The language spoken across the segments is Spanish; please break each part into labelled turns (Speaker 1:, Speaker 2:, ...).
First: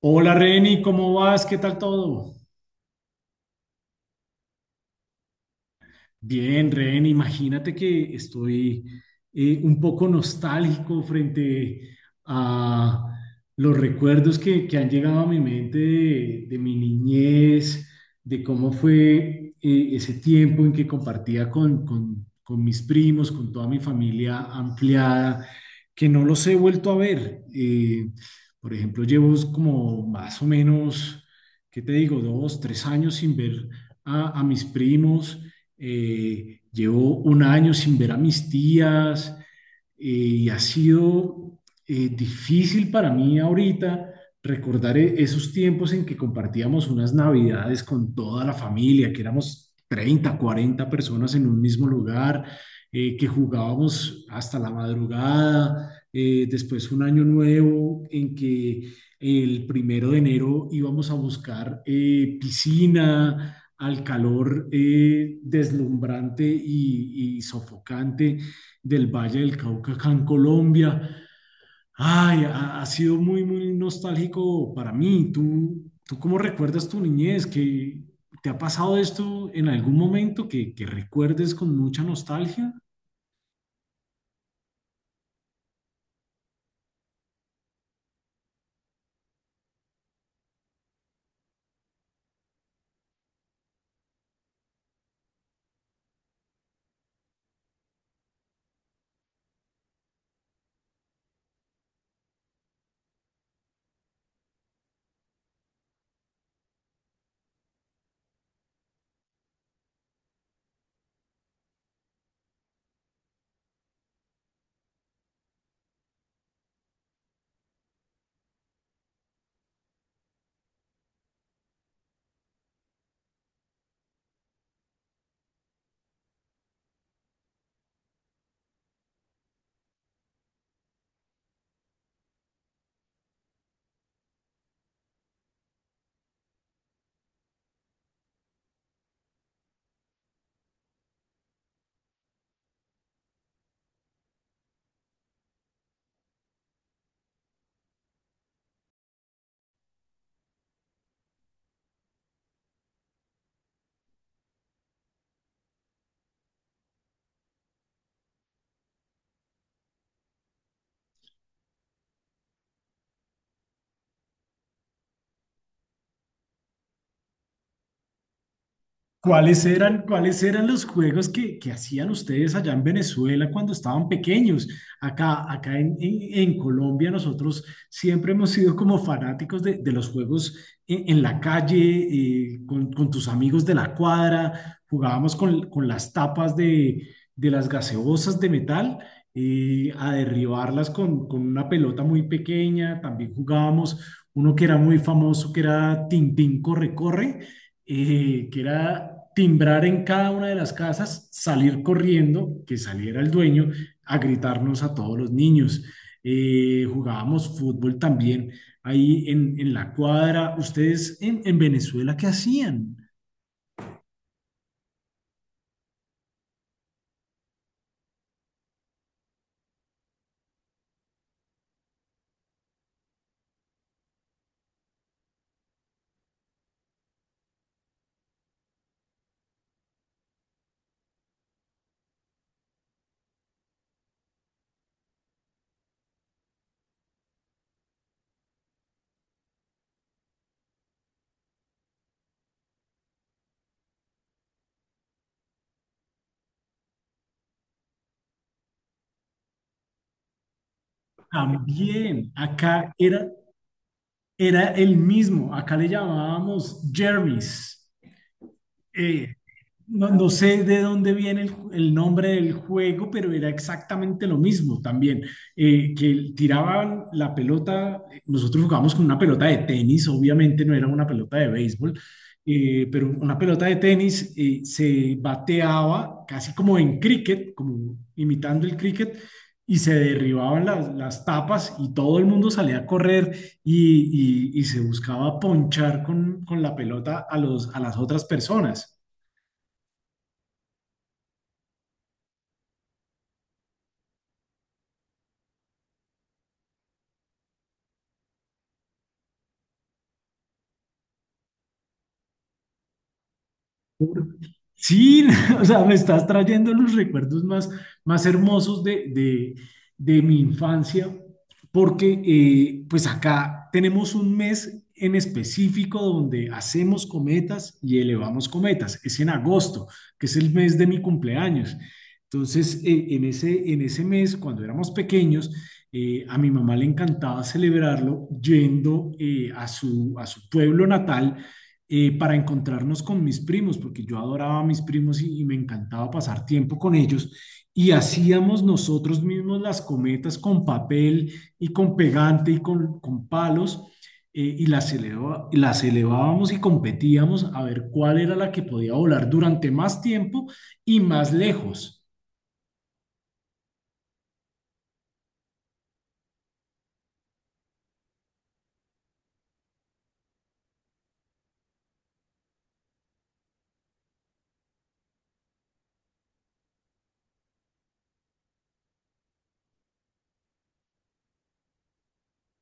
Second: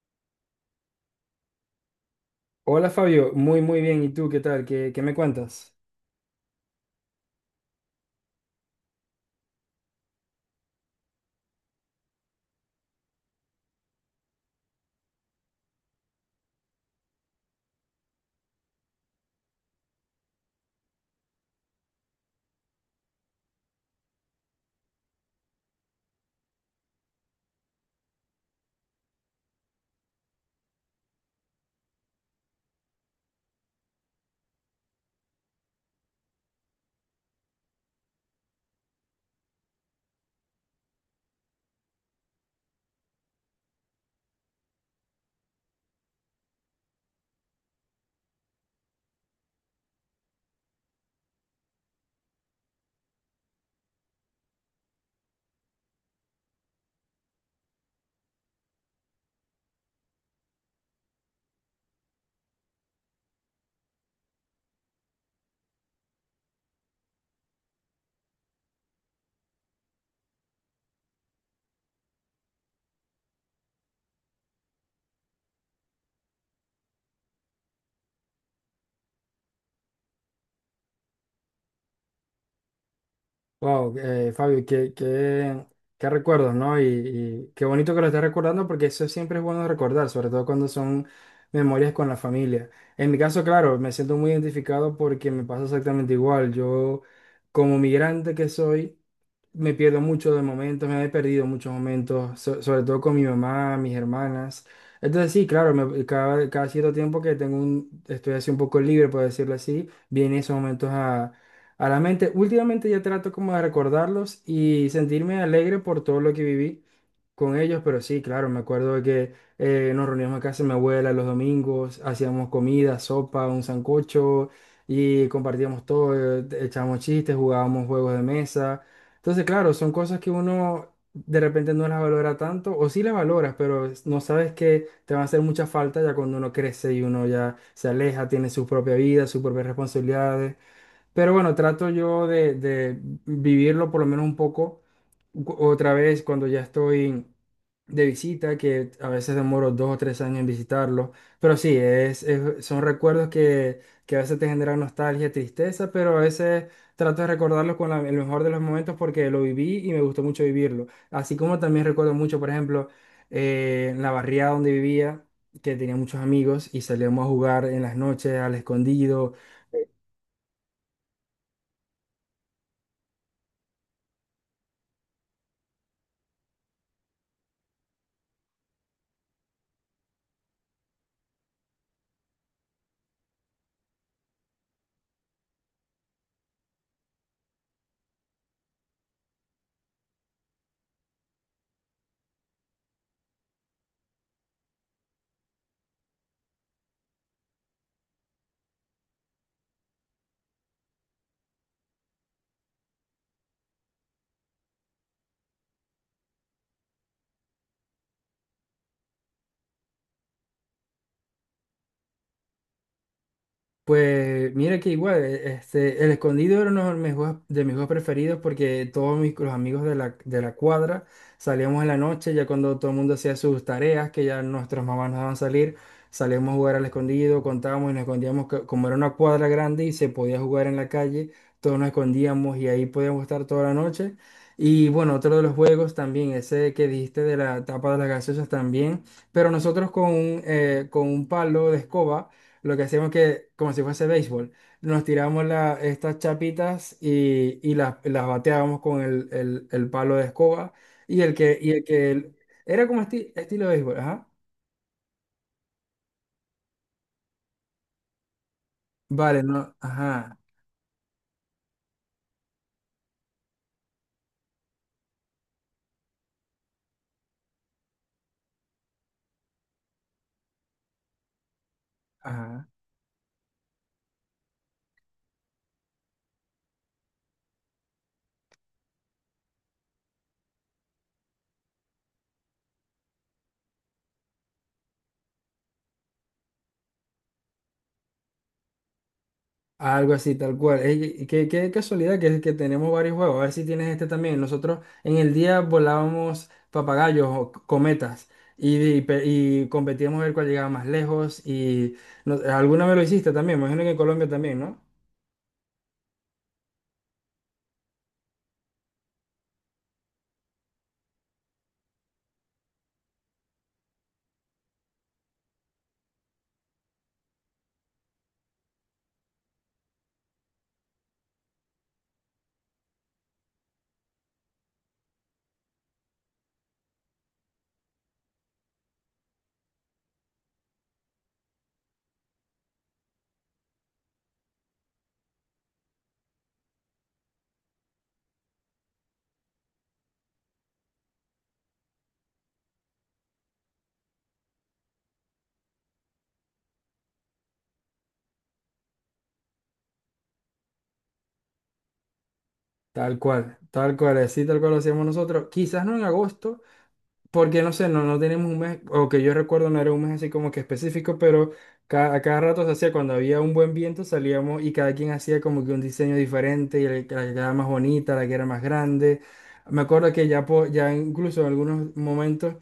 Speaker 1: Hola Reni, ¿cómo vas? ¿Qué tal todo?
Speaker 2: Hola Fabio, muy muy bien. ¿Y tú qué tal? ¿Qué me cuentas?
Speaker 1: Bien, Ren, imagínate que estoy un poco nostálgico frente a los recuerdos que han llegado a mi mente de mi niñez, de cómo fue ese tiempo en que compartía con mis primos, con toda mi familia ampliada, que no los he vuelto a ver. Por ejemplo, llevo como más o menos, ¿qué te digo? Dos, tres años sin ver a mis primos, llevo un año sin ver a mis tías, y ha sido difícil para mí ahorita recordar esos tiempos en que compartíamos unas navidades con toda la familia, que éramos 30, 40 personas en un mismo lugar, que jugábamos hasta la madrugada, después un año nuevo en que el primero de enero íbamos a buscar piscina, al calor deslumbrante y sofocante del Valle del Cauca acá en Colombia. Ay, ha, ha sido muy, muy nostálgico para mí. ¿Tú, tú cómo recuerdas tu niñez? ¿Que ¿te ha pasado esto en algún momento que recuerdes con mucha nostalgia?
Speaker 2: Wow, Fabio, qué recuerdos, ¿no? Y qué bonito que lo estés recordando porque eso siempre es bueno recordar, sobre todo cuando son memorias con la familia. En mi caso, claro, me siento muy identificado porque me pasa exactamente igual. Yo, como migrante que soy, me pierdo mucho de momentos, me he perdido muchos momentos, sobre todo con mi mamá, mis hermanas. Entonces sí, claro, cada cierto tiempo que tengo un, estoy así un poco libre, por decirlo así, vienen esos momentos a la mente. Últimamente ya trato como de recordarlos y sentirme alegre por todo lo que viví con ellos, pero sí, claro, me acuerdo de que nos reuníamos en casa de mi abuela los domingos, hacíamos comida, sopa, un sancocho y compartíamos todo, echábamos chistes, jugábamos juegos de mesa. Entonces, claro, son cosas que uno de repente no las valora tanto, o sí las valoras, pero no sabes que te van a hacer mucha falta ya cuando uno crece y uno ya se aleja, tiene su propia vida, sus propias responsabilidades. Pero bueno, trato yo de vivirlo por lo menos un poco otra vez cuando ya estoy de visita, que a veces demoro dos o tres años en visitarlo. Pero sí, son recuerdos que a veces te generan nostalgia, tristeza, pero a veces trato de recordarlos con el mejor de los momentos porque lo viví y me gustó mucho vivirlo. Así como también recuerdo mucho, por ejemplo, en la barriada donde vivía, que tenía muchos amigos y salíamos a jugar en las noches al escondido.
Speaker 1: Cuáles eran los juegos que hacían ustedes allá en Venezuela cuando estaban pequeños? Acá, acá en Colombia nosotros siempre hemos sido como fanáticos de los juegos en la calle, con tus amigos de la cuadra, jugábamos con las tapas de las gaseosas de metal, a derribarlas con una pelota muy pequeña. También jugábamos uno que era muy famoso, que era Tintín Corre Corre, que era timbrar en cada una de las casas, salir corriendo, que saliera el dueño a gritarnos a todos los niños. Jugábamos fútbol también ahí en la cuadra. ¿Ustedes en Venezuela qué hacían?
Speaker 2: Pues mira que igual, el escondido era uno de mis juegos preferidos, porque todos mis, los amigos de de la cuadra salíamos en la noche, ya cuando todo el mundo hacía sus tareas, que ya nuestras mamás nos daban salir, salíamos a jugar al escondido, contábamos y nos escondíamos, como era una cuadra grande y se podía jugar en la calle, todos nos escondíamos y ahí podíamos estar toda la noche. Y bueno, otro de los juegos también, ese que dijiste de la tapa de las gaseosas también, pero nosotros con un palo de escoba. Lo que hacíamos, que como si fuese béisbol, nos tirábamos estas chapitas y las bateábamos con el palo de escoba. Y el que, y el
Speaker 1: También,
Speaker 2: que era
Speaker 1: acá
Speaker 2: como
Speaker 1: era,
Speaker 2: estilo béisbol, ajá.
Speaker 1: era el mismo, acá le llamábamos Jermis.
Speaker 2: Vale, no,
Speaker 1: No, no
Speaker 2: ajá,
Speaker 1: sé de dónde viene el nombre del juego, pero era exactamente lo mismo también, que tiraban la pelota. Nosotros jugábamos con una pelota de tenis, obviamente no era una pelota de béisbol,
Speaker 2: ajá.
Speaker 1: pero una pelota de tenis se bateaba casi como en cricket, como imitando el cricket, y se derribaban las tapas y todo el mundo salía a correr y se buscaba ponchar con la pelota a los, a las otras personas.
Speaker 2: Algo así, tal cual. Ey, y qué casualidad que tenemos varios juegos. A ver si tienes este también. Nosotros en el día volábamos papagayos o cometas y, y competíamos a ver cuál llegaba más lejos. Y alguna vez lo hiciste también. Me imagino que en Colombia también, ¿no?
Speaker 1: Sí, o sea, me estás trayendo los recuerdos más, más hermosos de mi infancia, porque pues acá tenemos un mes en específico donde hacemos cometas y elevamos cometas. Es en agosto, que es el mes de mi cumpleaños. Entonces, en ese mes, cuando éramos pequeños, a mi mamá le encantaba celebrarlo yendo a su pueblo natal, para encontrarnos con mis primos, porque yo adoraba a mis primos y me encantaba pasar tiempo con ellos. Y hacíamos nosotros mismos las cometas con papel y con pegante y con palos, y y las elevábamos y competíamos a ver cuál era la que podía volar durante más tiempo y más lejos.
Speaker 2: Tal cual, así tal cual lo hacíamos nosotros. Quizás no en agosto, porque no sé, no, no tenemos un mes, o que yo recuerdo no era un mes así como que específico, pero a cada rato se hacía cuando había un buen viento, salíamos y cada quien hacía como que un diseño diferente, y la que era más bonita, la que era más grande. Me acuerdo que ya, ya incluso en algunos momentos,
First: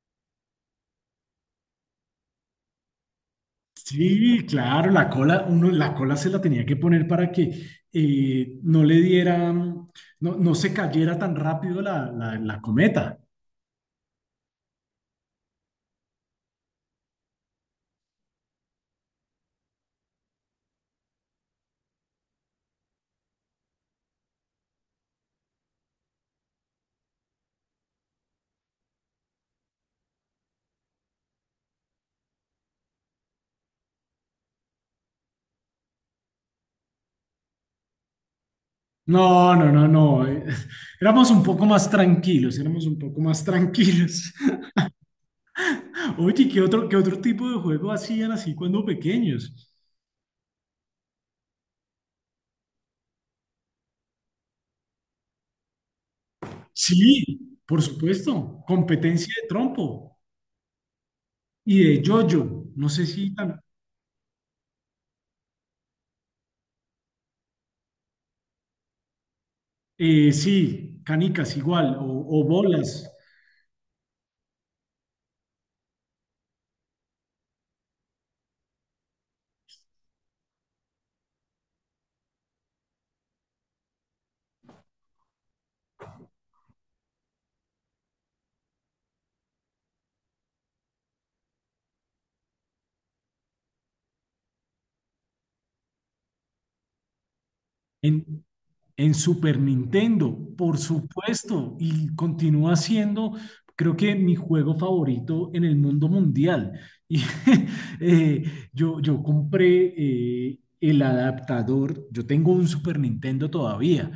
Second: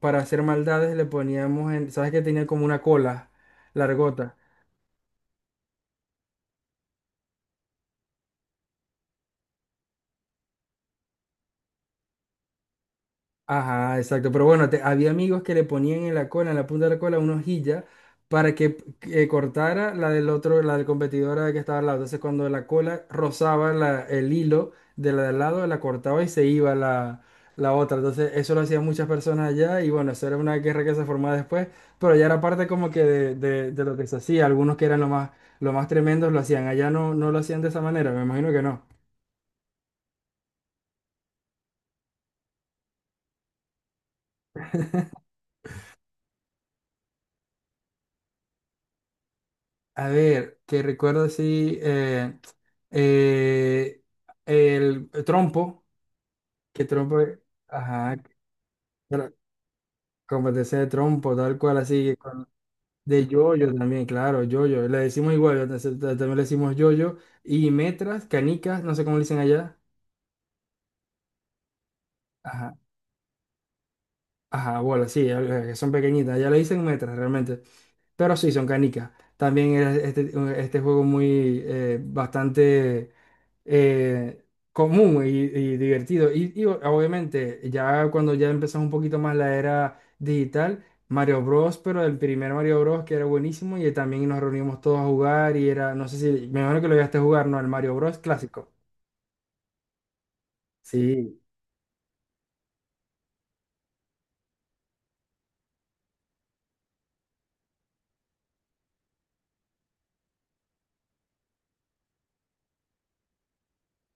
Speaker 2: para hacer maldades, le poníamos en, ¿sabes que tenía como una cola largota?
Speaker 1: Sí, claro, la cola, uno, la cola se la tenía que poner para que no le diera, no, no se cayera tan rápido la cometa.
Speaker 2: Ajá, exacto. Pero bueno, había amigos que le ponían en la cola, en la punta de la cola, una hojilla para que cortara la del otro, la del competidora que estaba al lado. Entonces, cuando la cola rozaba el hilo de la de al lado, la cortaba y se iba la, la otra. Entonces, eso lo hacían muchas personas allá, y bueno, eso era una guerra que se formaba después, pero ya era parte como que de, de lo que se hacía. Algunos que eran lo más tremendos lo hacían. Allá no, no lo hacían de esa manera, me imagino que no.
Speaker 1: No, no, no, no. Éramos un poco más tranquilos, éramos un poco más tranquilos. Oye, qué otro tipo de juego hacían así cuando pequeños?
Speaker 2: A ver, que recuerdo así, eh, el trompo, que trompo,
Speaker 1: Sí, por
Speaker 2: ajá,
Speaker 1: supuesto, competencia
Speaker 2: tra-
Speaker 1: de trompo
Speaker 2: competencia de trompo, tal cual,
Speaker 1: y de
Speaker 2: así,
Speaker 1: yoyo. No sé
Speaker 2: de
Speaker 1: si tan-
Speaker 2: yoyo también, claro, yoyo, le decimos igual, entonces, también le decimos yoyo, y metras, canicas, no sé cómo le dicen allá,
Speaker 1: sí, canicas igual, o
Speaker 2: ajá,
Speaker 1: bolas.
Speaker 2: ajá, bolas, sí, que son pequeñitas, allá le dicen metras realmente. Pero sí, son canicas. También era este, este juego muy bastante eh, común y divertido. Y obviamente, ya cuando ya empezamos un poquito más la era digital, Mario Bros, pero el primer Mario Bros que era buenísimo y también nos reunimos todos a jugar y era, no sé si, me imagino que lo llegaste a jugar, ¿no? El Mario Bros clásico.
Speaker 1: En Super Nintendo, por
Speaker 2: Sí.
Speaker 1: supuesto, y continúa siendo, creo que mi juego favorito en el mundo mundial. Y eh, yo, yo compré el adaptador. Yo tengo un Super Nintendo todavía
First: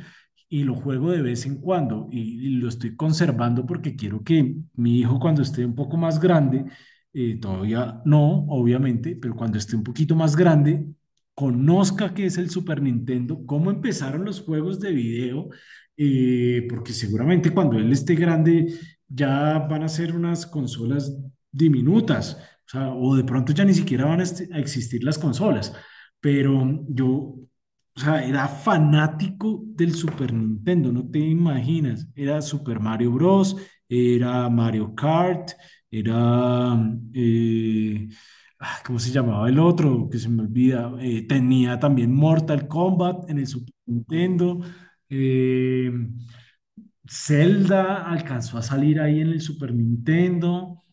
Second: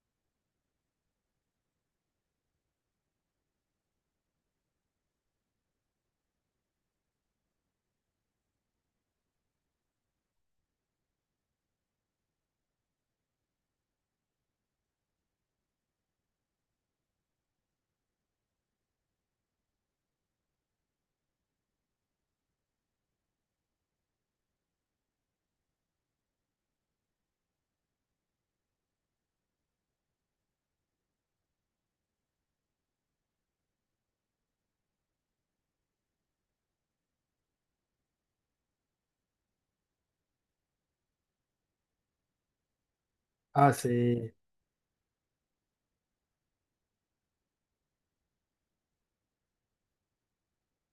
Speaker 1: y lo juego de vez en cuando, y lo estoy conservando porque quiero que mi hijo cuando esté un poco más grande, todavía no, obviamente, pero cuando esté un poquito más grande, conozca qué es el Super Nintendo, cómo empezaron los juegos de video, porque seguramente cuando él esté grande ya van a ser unas consolas diminutas, o sea, o de pronto ya ni siquiera van a, a existir las consolas. Pero yo, o sea, era fanático del Super Nintendo, no te imaginas. Era Super Mario Bros., era Mario Kart, era... ah, ¿cómo se llamaba el otro? Que se me olvida. Tenía también Mortal Kombat en el Super
Speaker 2: Ah, sí.
Speaker 1: Nintendo. Eh, Zelda alcanzó a salir ahí en el Super Nintendo.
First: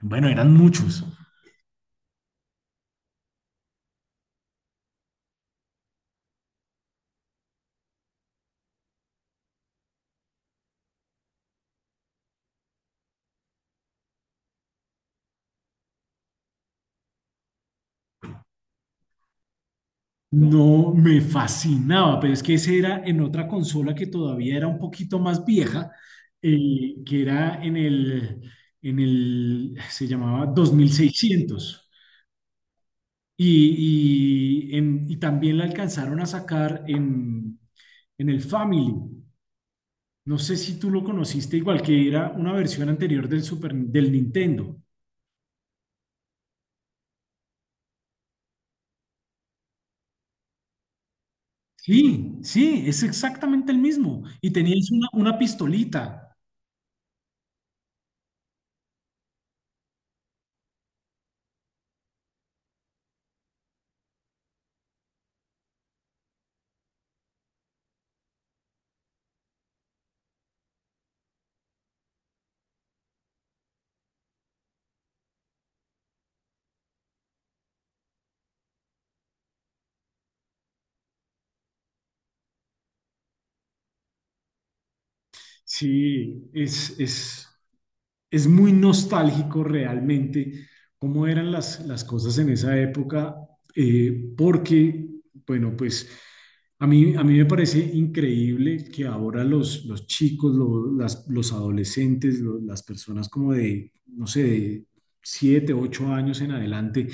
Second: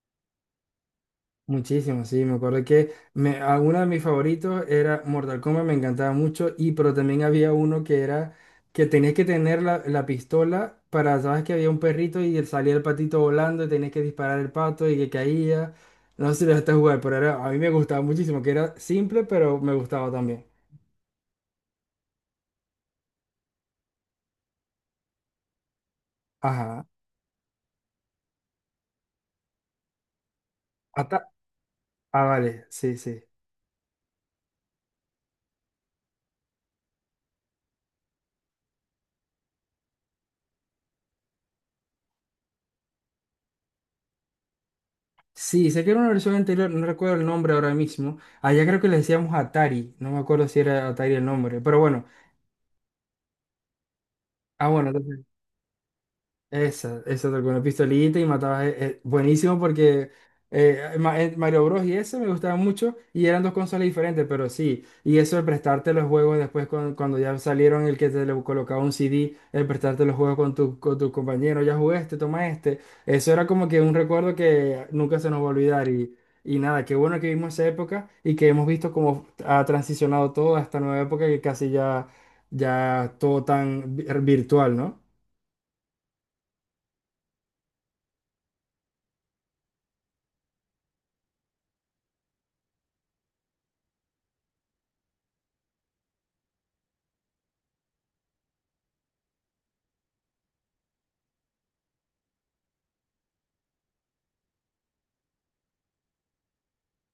Speaker 1: Bueno, eran muchos.
Speaker 2: Muchísimo, sí, me acuerdo que me, uno de mis favoritos era Mortal Kombat, me encantaba mucho, y pero también había uno que era que tenías que tener la, la pistola para, sabes que había un perrito y él salía el patito volando y tenías que disparar el pato y que caía. No sé si lo dejaste jugar, pero era, a mí me gustaba muchísimo, que era simple, pero me gustaba también.
Speaker 1: No me fascinaba, pero es que ese era en otra consola que todavía era un poquito más vieja,
Speaker 2: Ajá.
Speaker 1: que era en el, se llamaba
Speaker 2: Ata-
Speaker 1: 2600.
Speaker 2: ah, vale, sí, sí.
Speaker 1: Y, y también la alcanzaron a sacar en el Family. No sé si tú lo conociste igual, que era una versión anterior del Super, del Nintendo.
Speaker 2: Sí, sé que era una versión anterior, no recuerdo el nombre ahora mismo. Allá creo que le decíamos Atari, no me acuerdo si era Atari el nombre, pero bueno.
Speaker 1: Sí, sí, es exactamente el mismo. Y
Speaker 2: Ah, bueno,
Speaker 1: tenías
Speaker 2: entonces.
Speaker 1: una pistolita.
Speaker 2: Esa con una pistolita y matabas. Buenísimo porque Mario Bros. Y ese me gustaban mucho y eran dos consolas diferentes, pero sí. Y eso de prestarte los juegos después cuando ya salieron, el que te le colocaba un CD, el prestarte los juegos con tu compañero, ya jugué este, toma este. Eso era como que un recuerdo que nunca se nos va a olvidar. Y nada, qué bueno que vimos esa época y que hemos visto cómo ha transicionado todo a esta nueva época que casi ya, ya todo tan virtual, ¿no?
Speaker 1: Sí, es muy nostálgico realmente cómo eran las cosas en esa época, porque, bueno, pues a mí me parece increíble que ahora los chicos, los adolescentes, las personas como de, no sé, de 7 8 años en adelante,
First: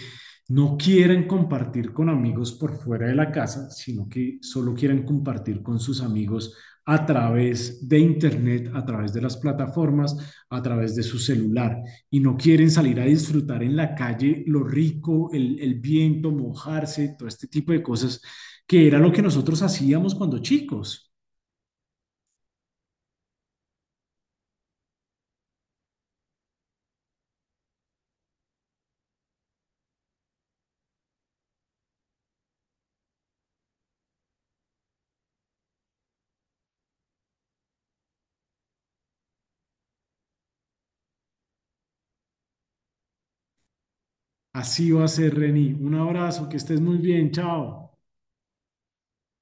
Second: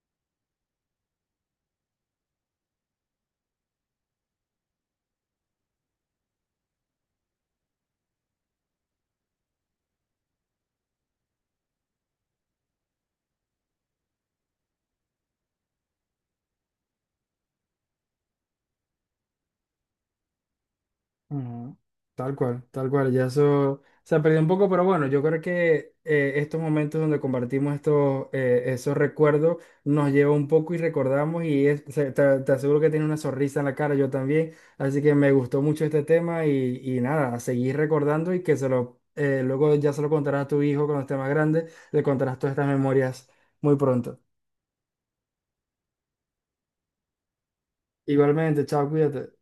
Speaker 1: no quieran compartir con amigos por fuera de la casa, sino que solo quieran compartir con sus amigos a través de Internet, a través de las plataformas, a través de su celular, y no quieren salir a disfrutar en la calle lo rico, el viento, mojarse, todo este tipo de cosas, que era lo que nosotros hacíamos cuando chicos.
Speaker 2: Ujú. Tal cual, ya eso se ha perdido un poco, pero bueno, yo creo que estos momentos donde compartimos estos, esos recuerdos nos lleva un poco y recordamos y te, te aseguro que tiene una sonrisa en la cara, yo también, así que me gustó mucho este tema y nada, a seguir recordando. Y que se lo, luego ya se lo contarás a tu hijo cuando esté más grande, le contarás todas estas memorias muy pronto.
Speaker 1: Así va a ser, Reni. Un abrazo, que estés muy bien, chao.
Speaker 2: Igualmente, chao, cuídate.